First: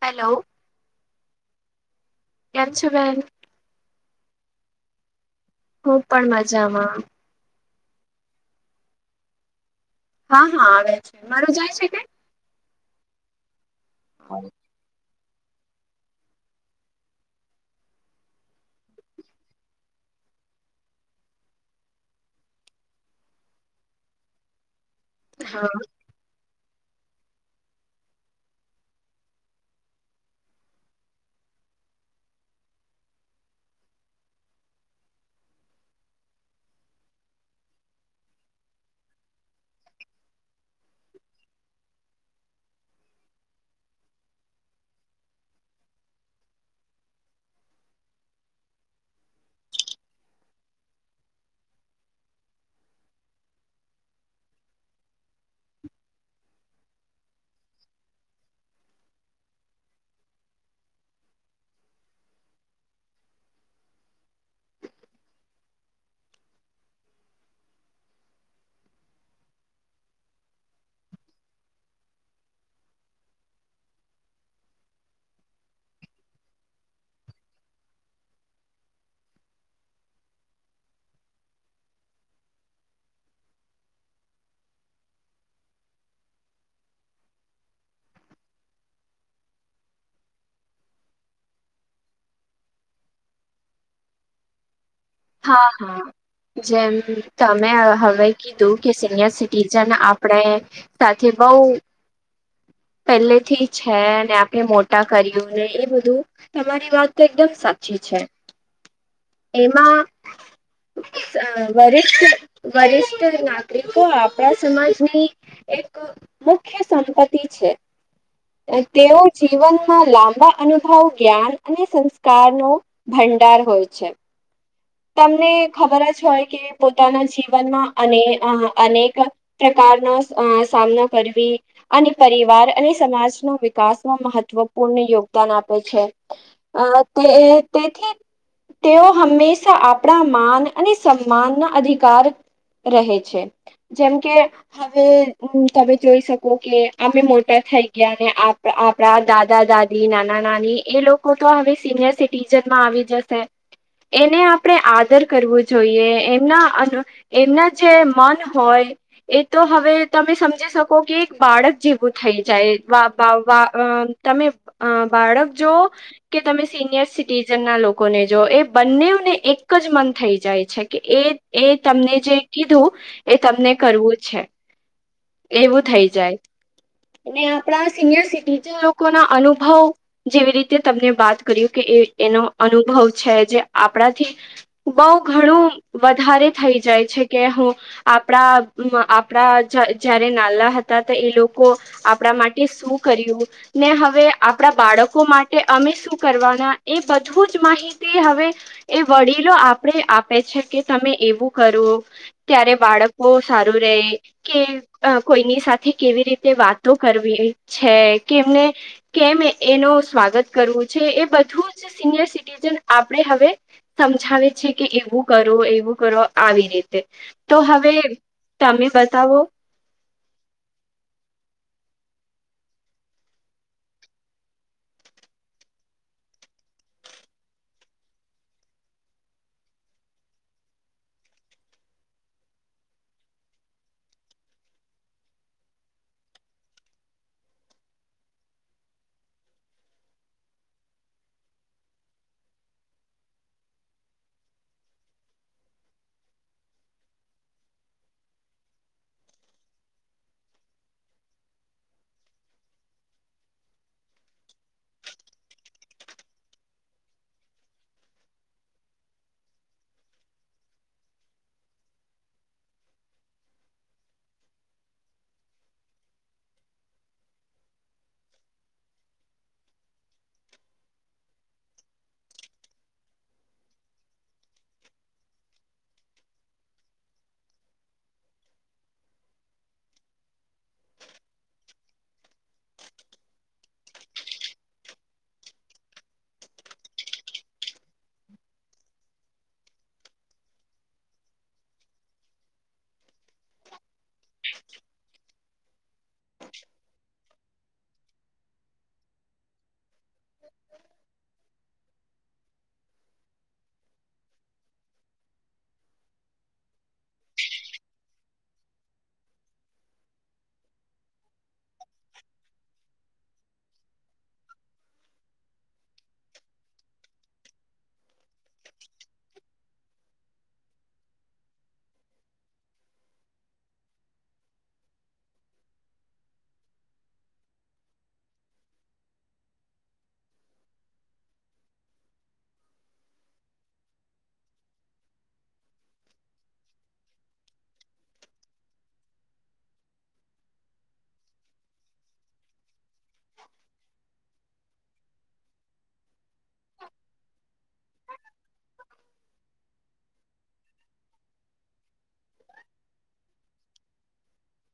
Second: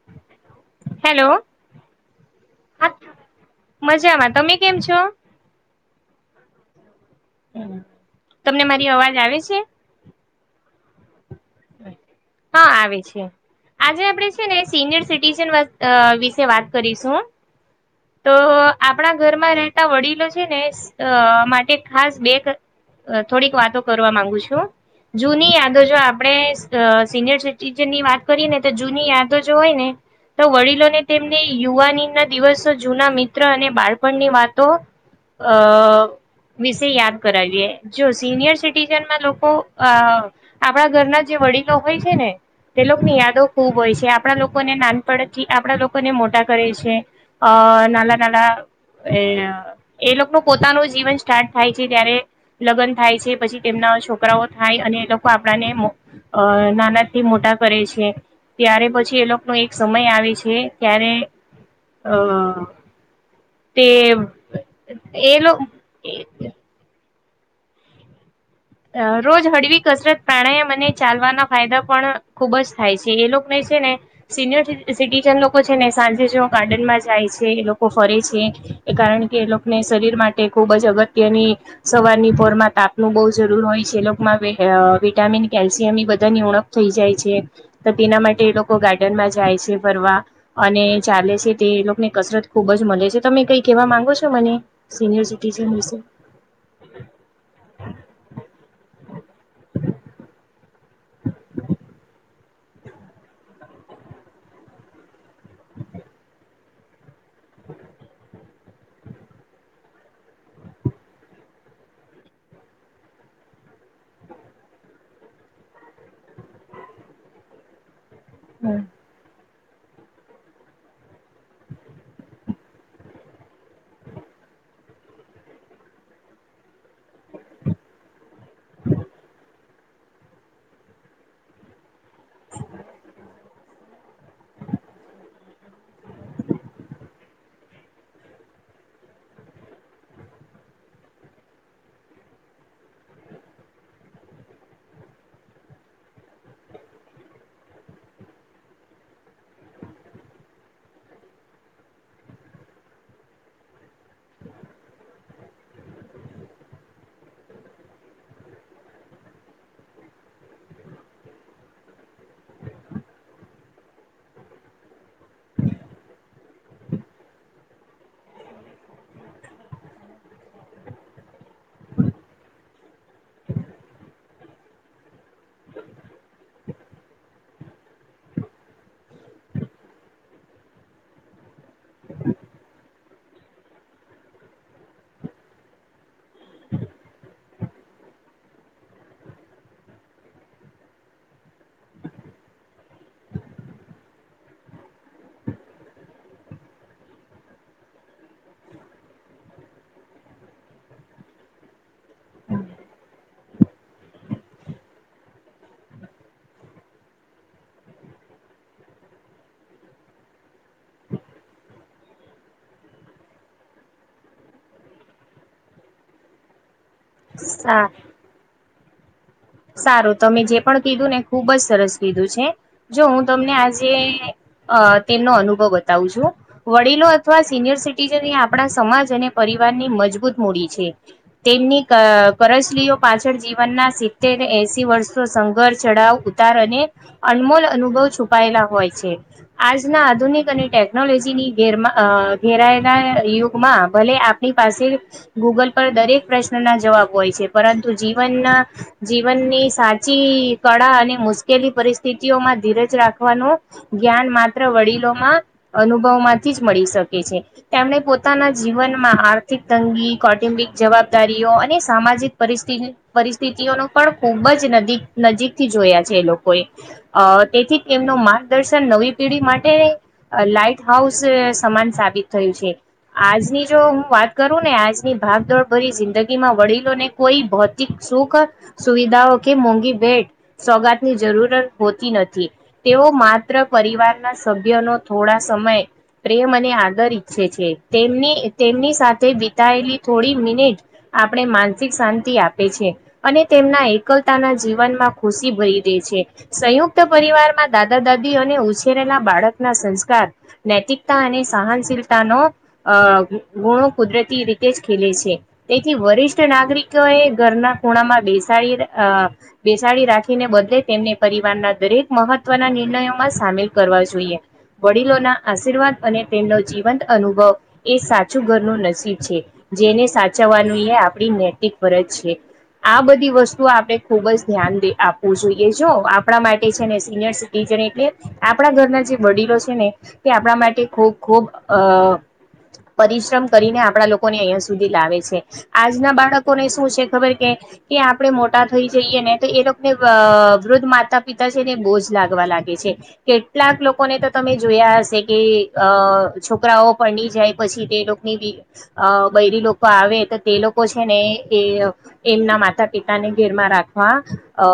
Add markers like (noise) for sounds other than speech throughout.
Hello hello કેમ છો હા બેેન મજામાં તમે કેમ છો હું પણ મજામાં હમ્મ તમને મારી અવાજ આવે છે? હા હા આવે છે મારું જાય છે ને? હા આવે છે આજે આપણે છે ને સિનિયર સિટીઝન વત વિશે વાત કરીશું. તો આપણા ઘરમાં રહેતા વડીલો છે ને માટે ખાસ બે થોડીક વાતો કરવા માંગુ છું જૂની હા યાદો જો આપણે સિનિયર સિટીજન ની વાત કરીએ ને તો જૂની યાદો જો હોય ને તો વડીલોને ટેમને યુવાની ના દિવસો જૂના મિત્ર અને બાળપણની વાતો અ. વિશે યાદ કરાવીએ જો સિનિયર સિટીઝનમાં લોકો અ આપણા ઘરના જે વડીલો હોય છે ને તે લોકો ની યાદો ખુબ હોય છે આપડા લોકોને નાનપડ થી આપણા લોકો લોકોને મોટા કરે છે અ નાના નાના એ લોકો ન પોતાનું જીવન સ્ટાર્ટ થાય છે ત્યારે લગ્ન થાય છે પછી તેમના છોકરાઓ થાય અને એ લોકો આપણાને નાના થી મોટા કરે છે. ત્યારે પછી એ લોકોનો એક સમય આવે છે ત્યારે અ તે એ લોક રોજ હળવી કસરત પ્રાણાયામ અને ચાલવાના ફાયદા પણ ખુબ જ થાય છે એ લોકને. છે ને સિનિયર સિટીજન લોકો છે ને સાંજે જો ગાર્ડનમાં જાય છે એ લોકો ફરે છે. એ કારણ કે એ લોકને શરીર માટે ખુબ જ અગત્યની સવારની પોરમાં તાપનું બૌ જરૂર હોય છે એ લોકમાં વિટામિન કેલ્શિયમ બધાની ઉણપ થઈ જાય છે તો તેના માટે એ લોકો ગાર્ડનમાં જાય છે ફરવા અને ચાલે છે તે લોકોની કસરત ખુબ જ મળે છે તને તમે કઈ કેવા માંગો છો મને? સિનિયર હા સિટીઝન વિશે હા જેમ તમે હવે કીધું કે સિનિયર સિટીજન આપણે સાથે બઉ (inaudible) પહેલે થી છે અને આપણે મોટા કર્યું ને એ બધું તમારી વાત તો એકદમ સાચી છે. (inaudible) એમાં. (inaudible) વરિષ્ઠ વરિષ્ઠ નાગરિકો આપણા સમાજની એક મુખ્ય સંપતિ છે હ તેઓ. જીવનમાં લાંબા અનુભવ જ્ઞાન અને સંસ્કાર નો ભંડાર હોય છે. તમને ખબર જ હોય કે પોતાના જીવનમાં અને અનેક. પ્રકારનો સામનો કરવી અને પરિવાર અને સમાજનો વિકાસમાં મહત્વ. મહત્વપૂર્ણ યોગદાન આપે છે તે તેથી તેઓ હંમેશા આપણા માન અને સન્માનના અધિકાર. રહે છે જેમ કે હવે તમે જોઈ શકો કે અમે મોટર. થઈ ગયા ને આપણા દાદા દાદી નાના નાની એ લોકો તો હવે સિનિયર સિટીજન. માં આવી જશે એને આ આપણે આદર કરવું જોઈએ એમના એમના જે મન હોય એ તો. તો હવે તમે સમજી શકો કે એક બાળક જેવું થઈ જાય વા વા વા વામ તમે. અ બાળક જો કે તમે સિનિયર સિટીઝન ના લોકોને જો એ બંનેને. એક જ મન થઈ જાય છે કે એ એ તમને જે કીધું એ તમને કરવું છે. (inaudible) એવું થઇ જાય. અને આપણા સિનિયર સિટીજન લોકોના અનુભવ જેવી રીતે તમને વાત કર્યું કે એ એનો અનુભવ છે જે આપણાથી (inaudible) બઉ ઘણું વધારે થઈ જાય છે કે હું આપણા આપણા જયારે નાલા હતા તો એ લોકો આપણા માટે શું કર્યું ને હવે આપણા બા બાળકો માટે અમે શું કરવાના એ બધું જ માહિતી હવે એ વડીલો આપડે આપે છે કે તમે એવું કરો ત્યારે બાળકો સારું રેય કે કોઈની સાથે કેવી રીતે વાતો કરવી છે કેમને. કેમ એનું સ્વાગત કરવું છે એ બધું જ સિનિયર સિટીજન આપણે હવે. સમજાવે છે કે એવું કરો એવું કરો આવી રીતે તો સા હવે. તમે બતાવો. સારું તમે જે પણ કીધું ને ખુબ જ સરસ કીધું છે જો હું તમને આજે. અ તેમનો અનુભવ બતાવું છું વડીલો અથવા સિનયર સિટીઝન એ આપણા સમાજ અને વારની મજબૂત મૂડી છે તેમની કરસલીઓ પાછળ જીવનના સીત્તેર એસી વર્ષો સંઘર્ ચઢાવ ઉતાર અને અનમોલ અનુભવ છુપાયેલા હોય છે. આજના આધુનિક અને ટેકનોલોજીની ઘેરમાં ઘેરાયેલા યુગમાં ભલે. આપણી પાસે ગૂગલ પર દરેક પ્રશ્ન ના જવાબ હોય છે પરંતુ જીવનના. જીવનની સાચી કળા અને મુશ્કેલી પરિસ્થિતિઓમાં ધીરજ રાખવાનું જ્ઞાન માત્ર વડીલોમાં અનુભવમાંથી જ મળી શકે છે તેમણે પોતાના જીવન. આર્થિક તંગી કૌટુંબિક જવાબદારીઓ અને સામાજિક પરિ પરિસ્થિતિઓનો. પણ ખૂબ જ નજીક નજીક થી જોયા છે એ લોકોએ તેથી તેમનું માર્ગદર્શન. નવી પેઢી માટે લાાઈટ હાઉસ સમાન સાબિત થયું છે. આજની જો હું વાત કરું ને આજની ભાગદોડ ભરી જિંદગીમાં વડીલોને કોઈ ભૌતિક. શું કર. સુવિધાઓ કે મોંઘી ભેટ સોગાત ની જરૂરત હોતી નથી તેઓ માત્ર. પરિવારના સભ્યનો થોડા સમય પ્રેમ અને આદર ઈચ્છે છે તેમની. સાથે વિતાયેલી થોડી મિનિટ આપણે માનસિક શાંતિ આપે છે અને તેમના એકલતાના જીવનમાં ખુશી ભરી દે છે સંયુક્ત પરિવારમાં દાદા દાદી અને ઉછેરેલા બાળક ના સંસ્કાર. નૈતિકતા અને સહનશીલતા નો અ ગુણો કુદરતી રીતે જ ખીલે છે તેથી વરિષ્ઠ નાગરિકો એ ઘરના. ખુણામાં બેસ. બેસાડી રાખીને બદલે તેમને પરિવારના દરેક મહત્વના નિર્ણયોમાં. સામેલ કરવા જોઈએ. વડીલોના આશીર્વાદ અને તેમનો જીવંત અનુભવ એ સાચું ઘરનું નસીબ છે. જેને સાચવવાનું એ આપ નૈતિક ફરજ છે આ બધું વસ્તુ આપણે ખુબ જ ધ્યાને આપવું જોઈએ જો આપણા માટે છે ને સિનિયર સિટીઝન એટલે આપણા ઘરના જે વડીલો છે ને તે આપણા માટે ખૂબ ખૂબ અ પરિશ્રમ કરીને આપણા લોકોને અહિયાં સુધી લાવે છે આજના બાળકોને શું છે ખબર કે કે આપણે મોટા થઈ જઈએ ને તો એ લોકોને વૃદ્ધ માતા પિતા છે ને બોજ લાગવા લાગે છે કેટલાક લોકોને તો તમે જોયા હશે કે અ છોકરાઓ પરણી જાય પછી તે લોકો બી અ બયરી લોકો આવે તો તે લોકો છે ને એ એમના માટે માતા પિતા ને ઘેરમાં રાખવા અ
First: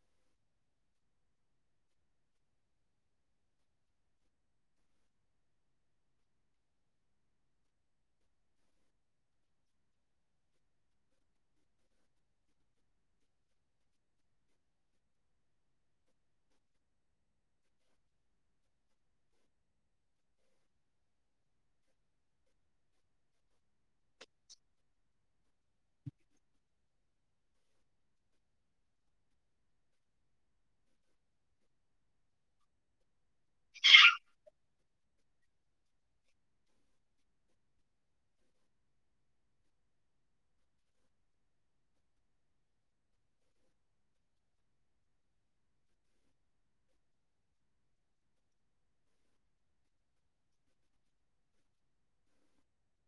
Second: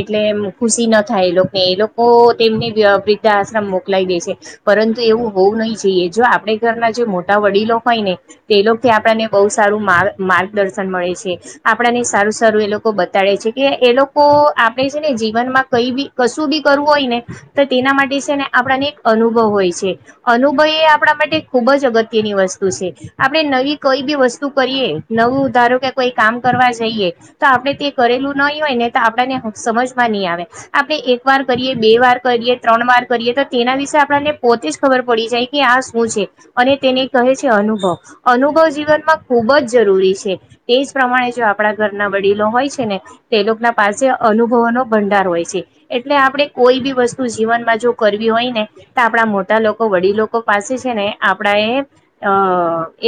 એટલે ખુશી ના થાય એ લોકોને એ લોકો તેમની વૃદ્ધા આશ્રમ મોકલાય દે છે પરંતુ એવું હોવું નહી જોઈએ જો આપણે ઘરના જે મોટા વડીલો હોય ને તે લોકો આપણને બહુ સારું માર્ગદર્શન મળે છે આપણાને સારું સારું એ લોકો બતાડે છે કે એ લોકો આપણે છે ને જીવન માં કઈ બી કશું બી કરવું હોય ને તો તેના માટે છે ને આપણાને એક અનુભવ હોય છે અનુભવ એ આપણા માટે ખૂબ ખૂબ જ અગત્યની વસ્તુ છે આપણે નવી કોઈ બી વસ્તુ કરીએ નવું ધારો કે કોઈ કામ. કરવા જઈએ તો આપણે તે કરેલું નહી હોય ને તો આપને સમજવા નહી આવે આપણે એક વાર. કરીએ બે વાર કરીએ ત્રણ વાર કરીએ તો તેના વિશે આપણને પોતે જ ખબર પડી જાય કે આ શું છે. અને તેને કહે છે અનુભવ અનુભવ જીવનમાં ખૂબ જ જરૂરી છે તે જ પ્રમાણે. આપણા ઘરના વડીલો હોય છે ને તે ના પાસે અનુભવોનો ભંડાર હોય છે એટલે આપ. આપણે કોઈ બી વસ્તુ જીવનમાં જો કરવી હોય ને તો આપણા મોટા લોકો વડી લોકો પાસે છે ને. આપણે અ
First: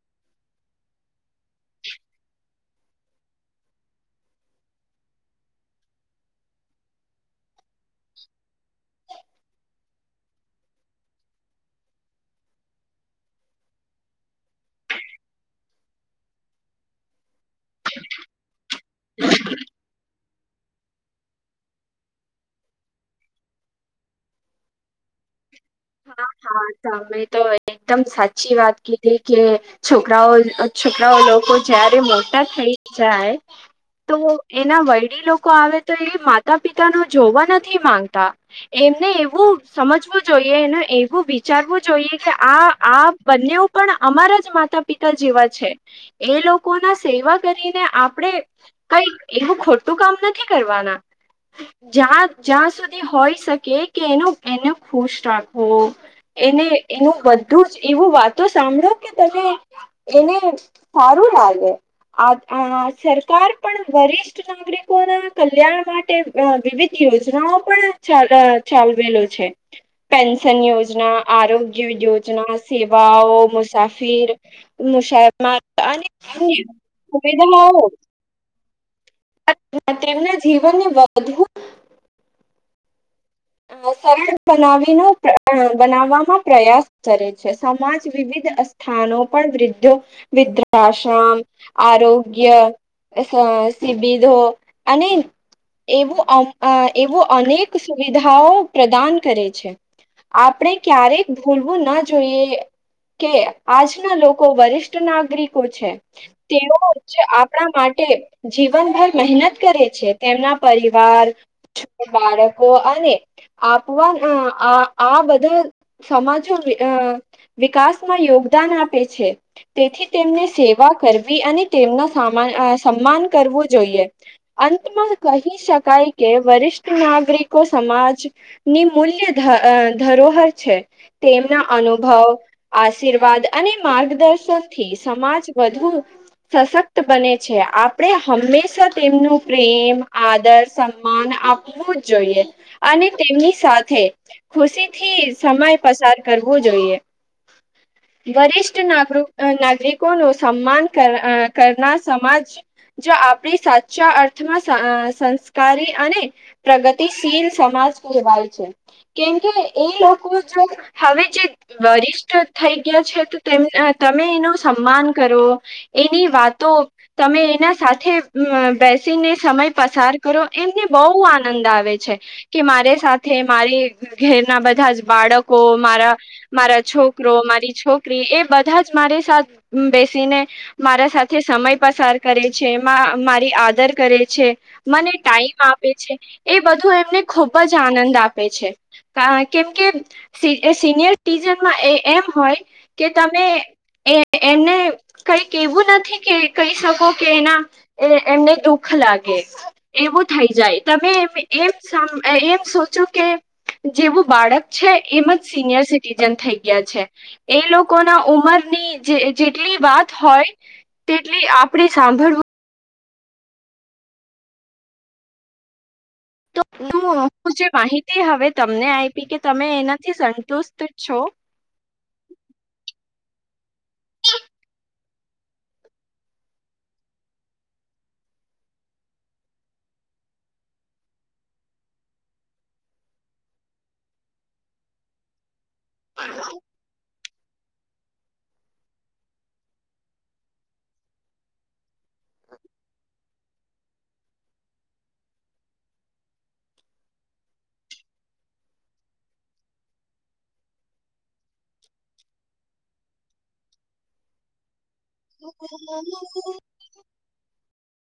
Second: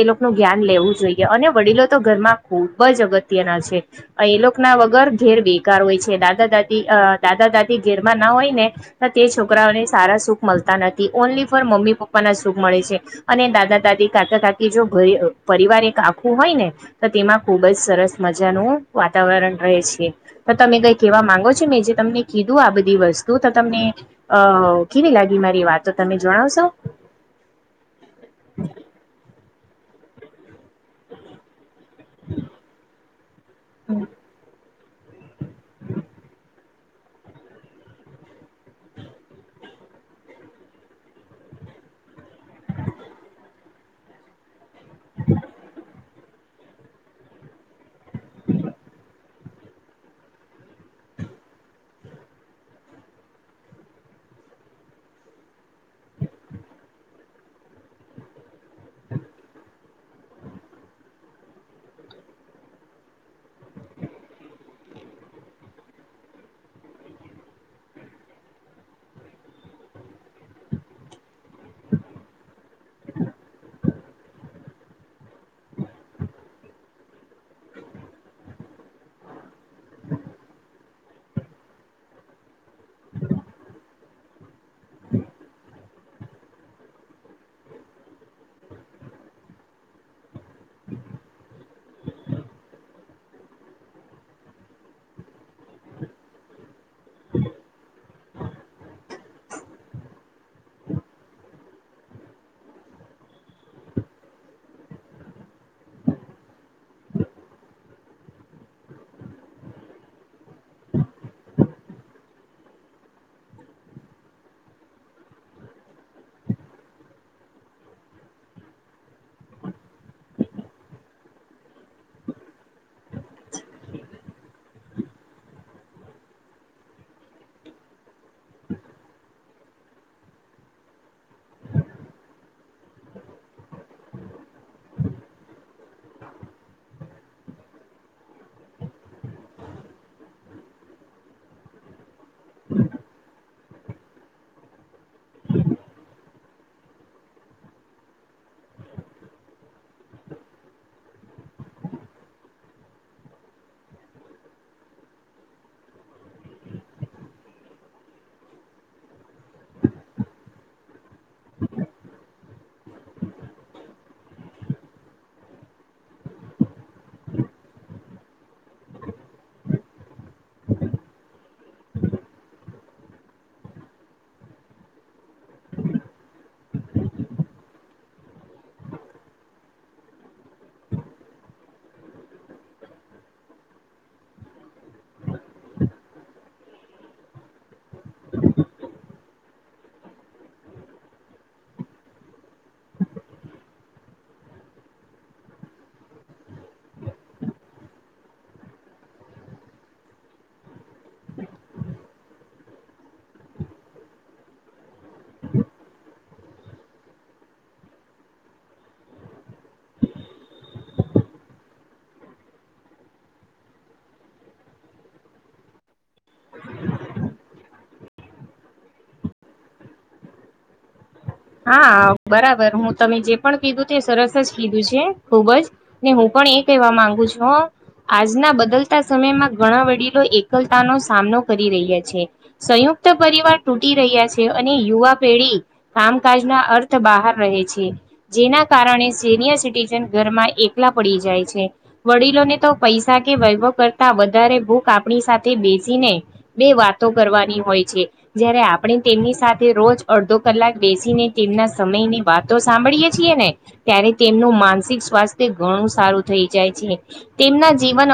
એ લોકોનું જ્ઞાન લેવું જોઈએ અને વડીલો તો ઘરમાં ખૂબ જ અગત્ય. તેના છે એ લોકો ના વગર ઘેર બેકાર હોય છે દાદા દાદી દાદા દાદી. ઘેરમાં ના હોય ને તો તે છોકરાઓને. સારા સુખ મળતા નથી ઓનલી ફોર મમ્મી પપ્પાના સુખ મળે છે અને દાદા દાદી કાકા કાકી જો પરિવાર એક આખું હોય ને તો તેમાં ખુબ જ સરસ મજાનું વાતાવરણ રહે છે તો તમે કઈક એવા માંગો છો મેં જે તમને કીધું આ બધી વસ્તુ તો તમને અ કેવી લાગી મારી વાતો તમે હા હા જણાવશો ત મે તો એકદમ સાચી વાત કે છોકરાઓ છોકરાઓ લોકો જયારે મોટા થઈ જાય તો એના વડીલો લોકો આવે તો એ માતા પિતા ને જોવા નથી માંગતા એમને એવું સમજવું જોઈએ એ એવું વિચારવું જોઈએ કે આઆ બંને પણ અમારા જ માતા પિતા પિતા જેવા છે એ લોકો ના સેવા કરીને આપણેે કઈ એવું ખોટું કામ નથી કરવાના જ્યાં જ્યાં સુધી હોય શકે કે એનું એનું ખુશ રાખો એને એનું બધું જ એવું વાતો સાંભળો કે તમે એને સારું લાગે આ સરકાર પણ વરિષ્ઠ નાગરિકોના કલ્યાણ માટે વિવિધ યોજનાઓ પણ ચ ચાલવેલો છે (inaudible) પેન્શન યોજના આરોગ્ય યોજના સેવાઓ મુસાફિર સુવિધા તેમના જીવનને વધુ (inaudible) અ, સરળ બનાવીનો બનાવવામાં પ્રયાસ કરે છે સમાજ વિવિધ સ્થનો પણ વૃદ્ધો વદ્રાશમ આરોગ્ય સિબિધો અને એવું એવું અનેક સુવિધાઓ પ્રદાન કરે છે આપણે ક્યારેક ભૂલવું ના જોઈએ કે આજના લોકો વરિષ્ઠ નાગરિકો છે તેઓ જ આપણા માટે જીવનભર મહેનત કરે છે તેમના પરિવાર છોક બાળક અને આપવા આ આ બધા સમાજો વિકાસમાં યોગદાન આપે છે તેથી તેમને સેવા કરવી અને સન્માન કરવું જોઈએ અંતમાં કહી શકાય કે વરિષ્ઠ નાગરિક સમાજની મૂલ્ય ધરોહર છે તેમના અનુભવ આશીર્વાદ અને માર્ગદર્શન થી સમાજ વધુ સશક્ત બને છે આપણે હંમેશા તેમનું પ્રેમ આદર સન્માન આપું જ જોઈએ અને તેમની સાથે ખુશીથી સમય પસાર કરવો જોઈએ (inaudible) વરિષ્ઠ નાગર નાગરિકો ન સન્માન કરનાર સમાજ જો આપણી સાચા અર્થમાં સંસ્કારી અને પ્રગતિશીલ સમાજ કહેવાય છે કેમકે એ લોકો જો હવે જે વરિષ્ઠ થઈ ગયા છે તો તમે એનું સન્માન કરો એની વાતો તમે એના સાથે બેસીને સમય પસાર કરો એમને બહુ આનંદ આવે છે કે મારી સાથે મારી ઘેરના બધા જ બાળકો મારા મારા છોકરો મારી છોકરી એ બધા જ મારી સાથ બેસીને મારા સાથે સમય પસાર કરે છે મારી આદર કરે છે મને ટાઈમ આપે છે એ બધું એમને ખૂબ જ આનંદ આપે છે હ કેમ કે સિનયર સીટીઝન માં એમ હોય કે તમે એ એમને કઈક એવું નથી કે કહી શકો કે એના એમને દુખ લાગે એવું થઈ જાય તમે એમ એમ સોચો કે જેવું બાળક છે એમ જ સિનિયર સિટીજન થઈ ગયા છે એ લોકો ના ઉમર ની જે જેટલી વાત હોય તેટલી આપણેે સાંભળવું તો તું માહિતી હવે તમને આપી કે તમે એનાથી સંતુષ્ટ છો હા બરાબર હું તમે જે પણ કીધું તે સરસ જ કીધું છે ખુબ જ હું પણ એ કેવા માંગુ છું આજના બદલતા સમયમાં ઘણા વડીલો એકલતાનો સામનો કરી રહ્યા છે સંયુક્ત ફક્ત પરિવાર તૂટી રહ્યા છે અને યુવા પેઢી કામકાજ ના અર્થ બહાર રહે છે જેના કારણે સિનિયર સિટીજન ઘરમાં એકલા પડી જાય છે વડીલોને તો પૈસા કે વૈભવ કરતા વધારે ભૂખ આપણી સાથે બેસીને બે વાતો કરવાની હોય હોય છે જય્યારે આપણે તેમની સાથે રોજ અડધો કલાક બેસીને તેમના સમયની વાતો સાંભળીએે છીએ ને ત્યારે તેમનું માનસિક સ્વાસ્થ્ય ઘણું સારું થઈ જાય છે તેમના જીવન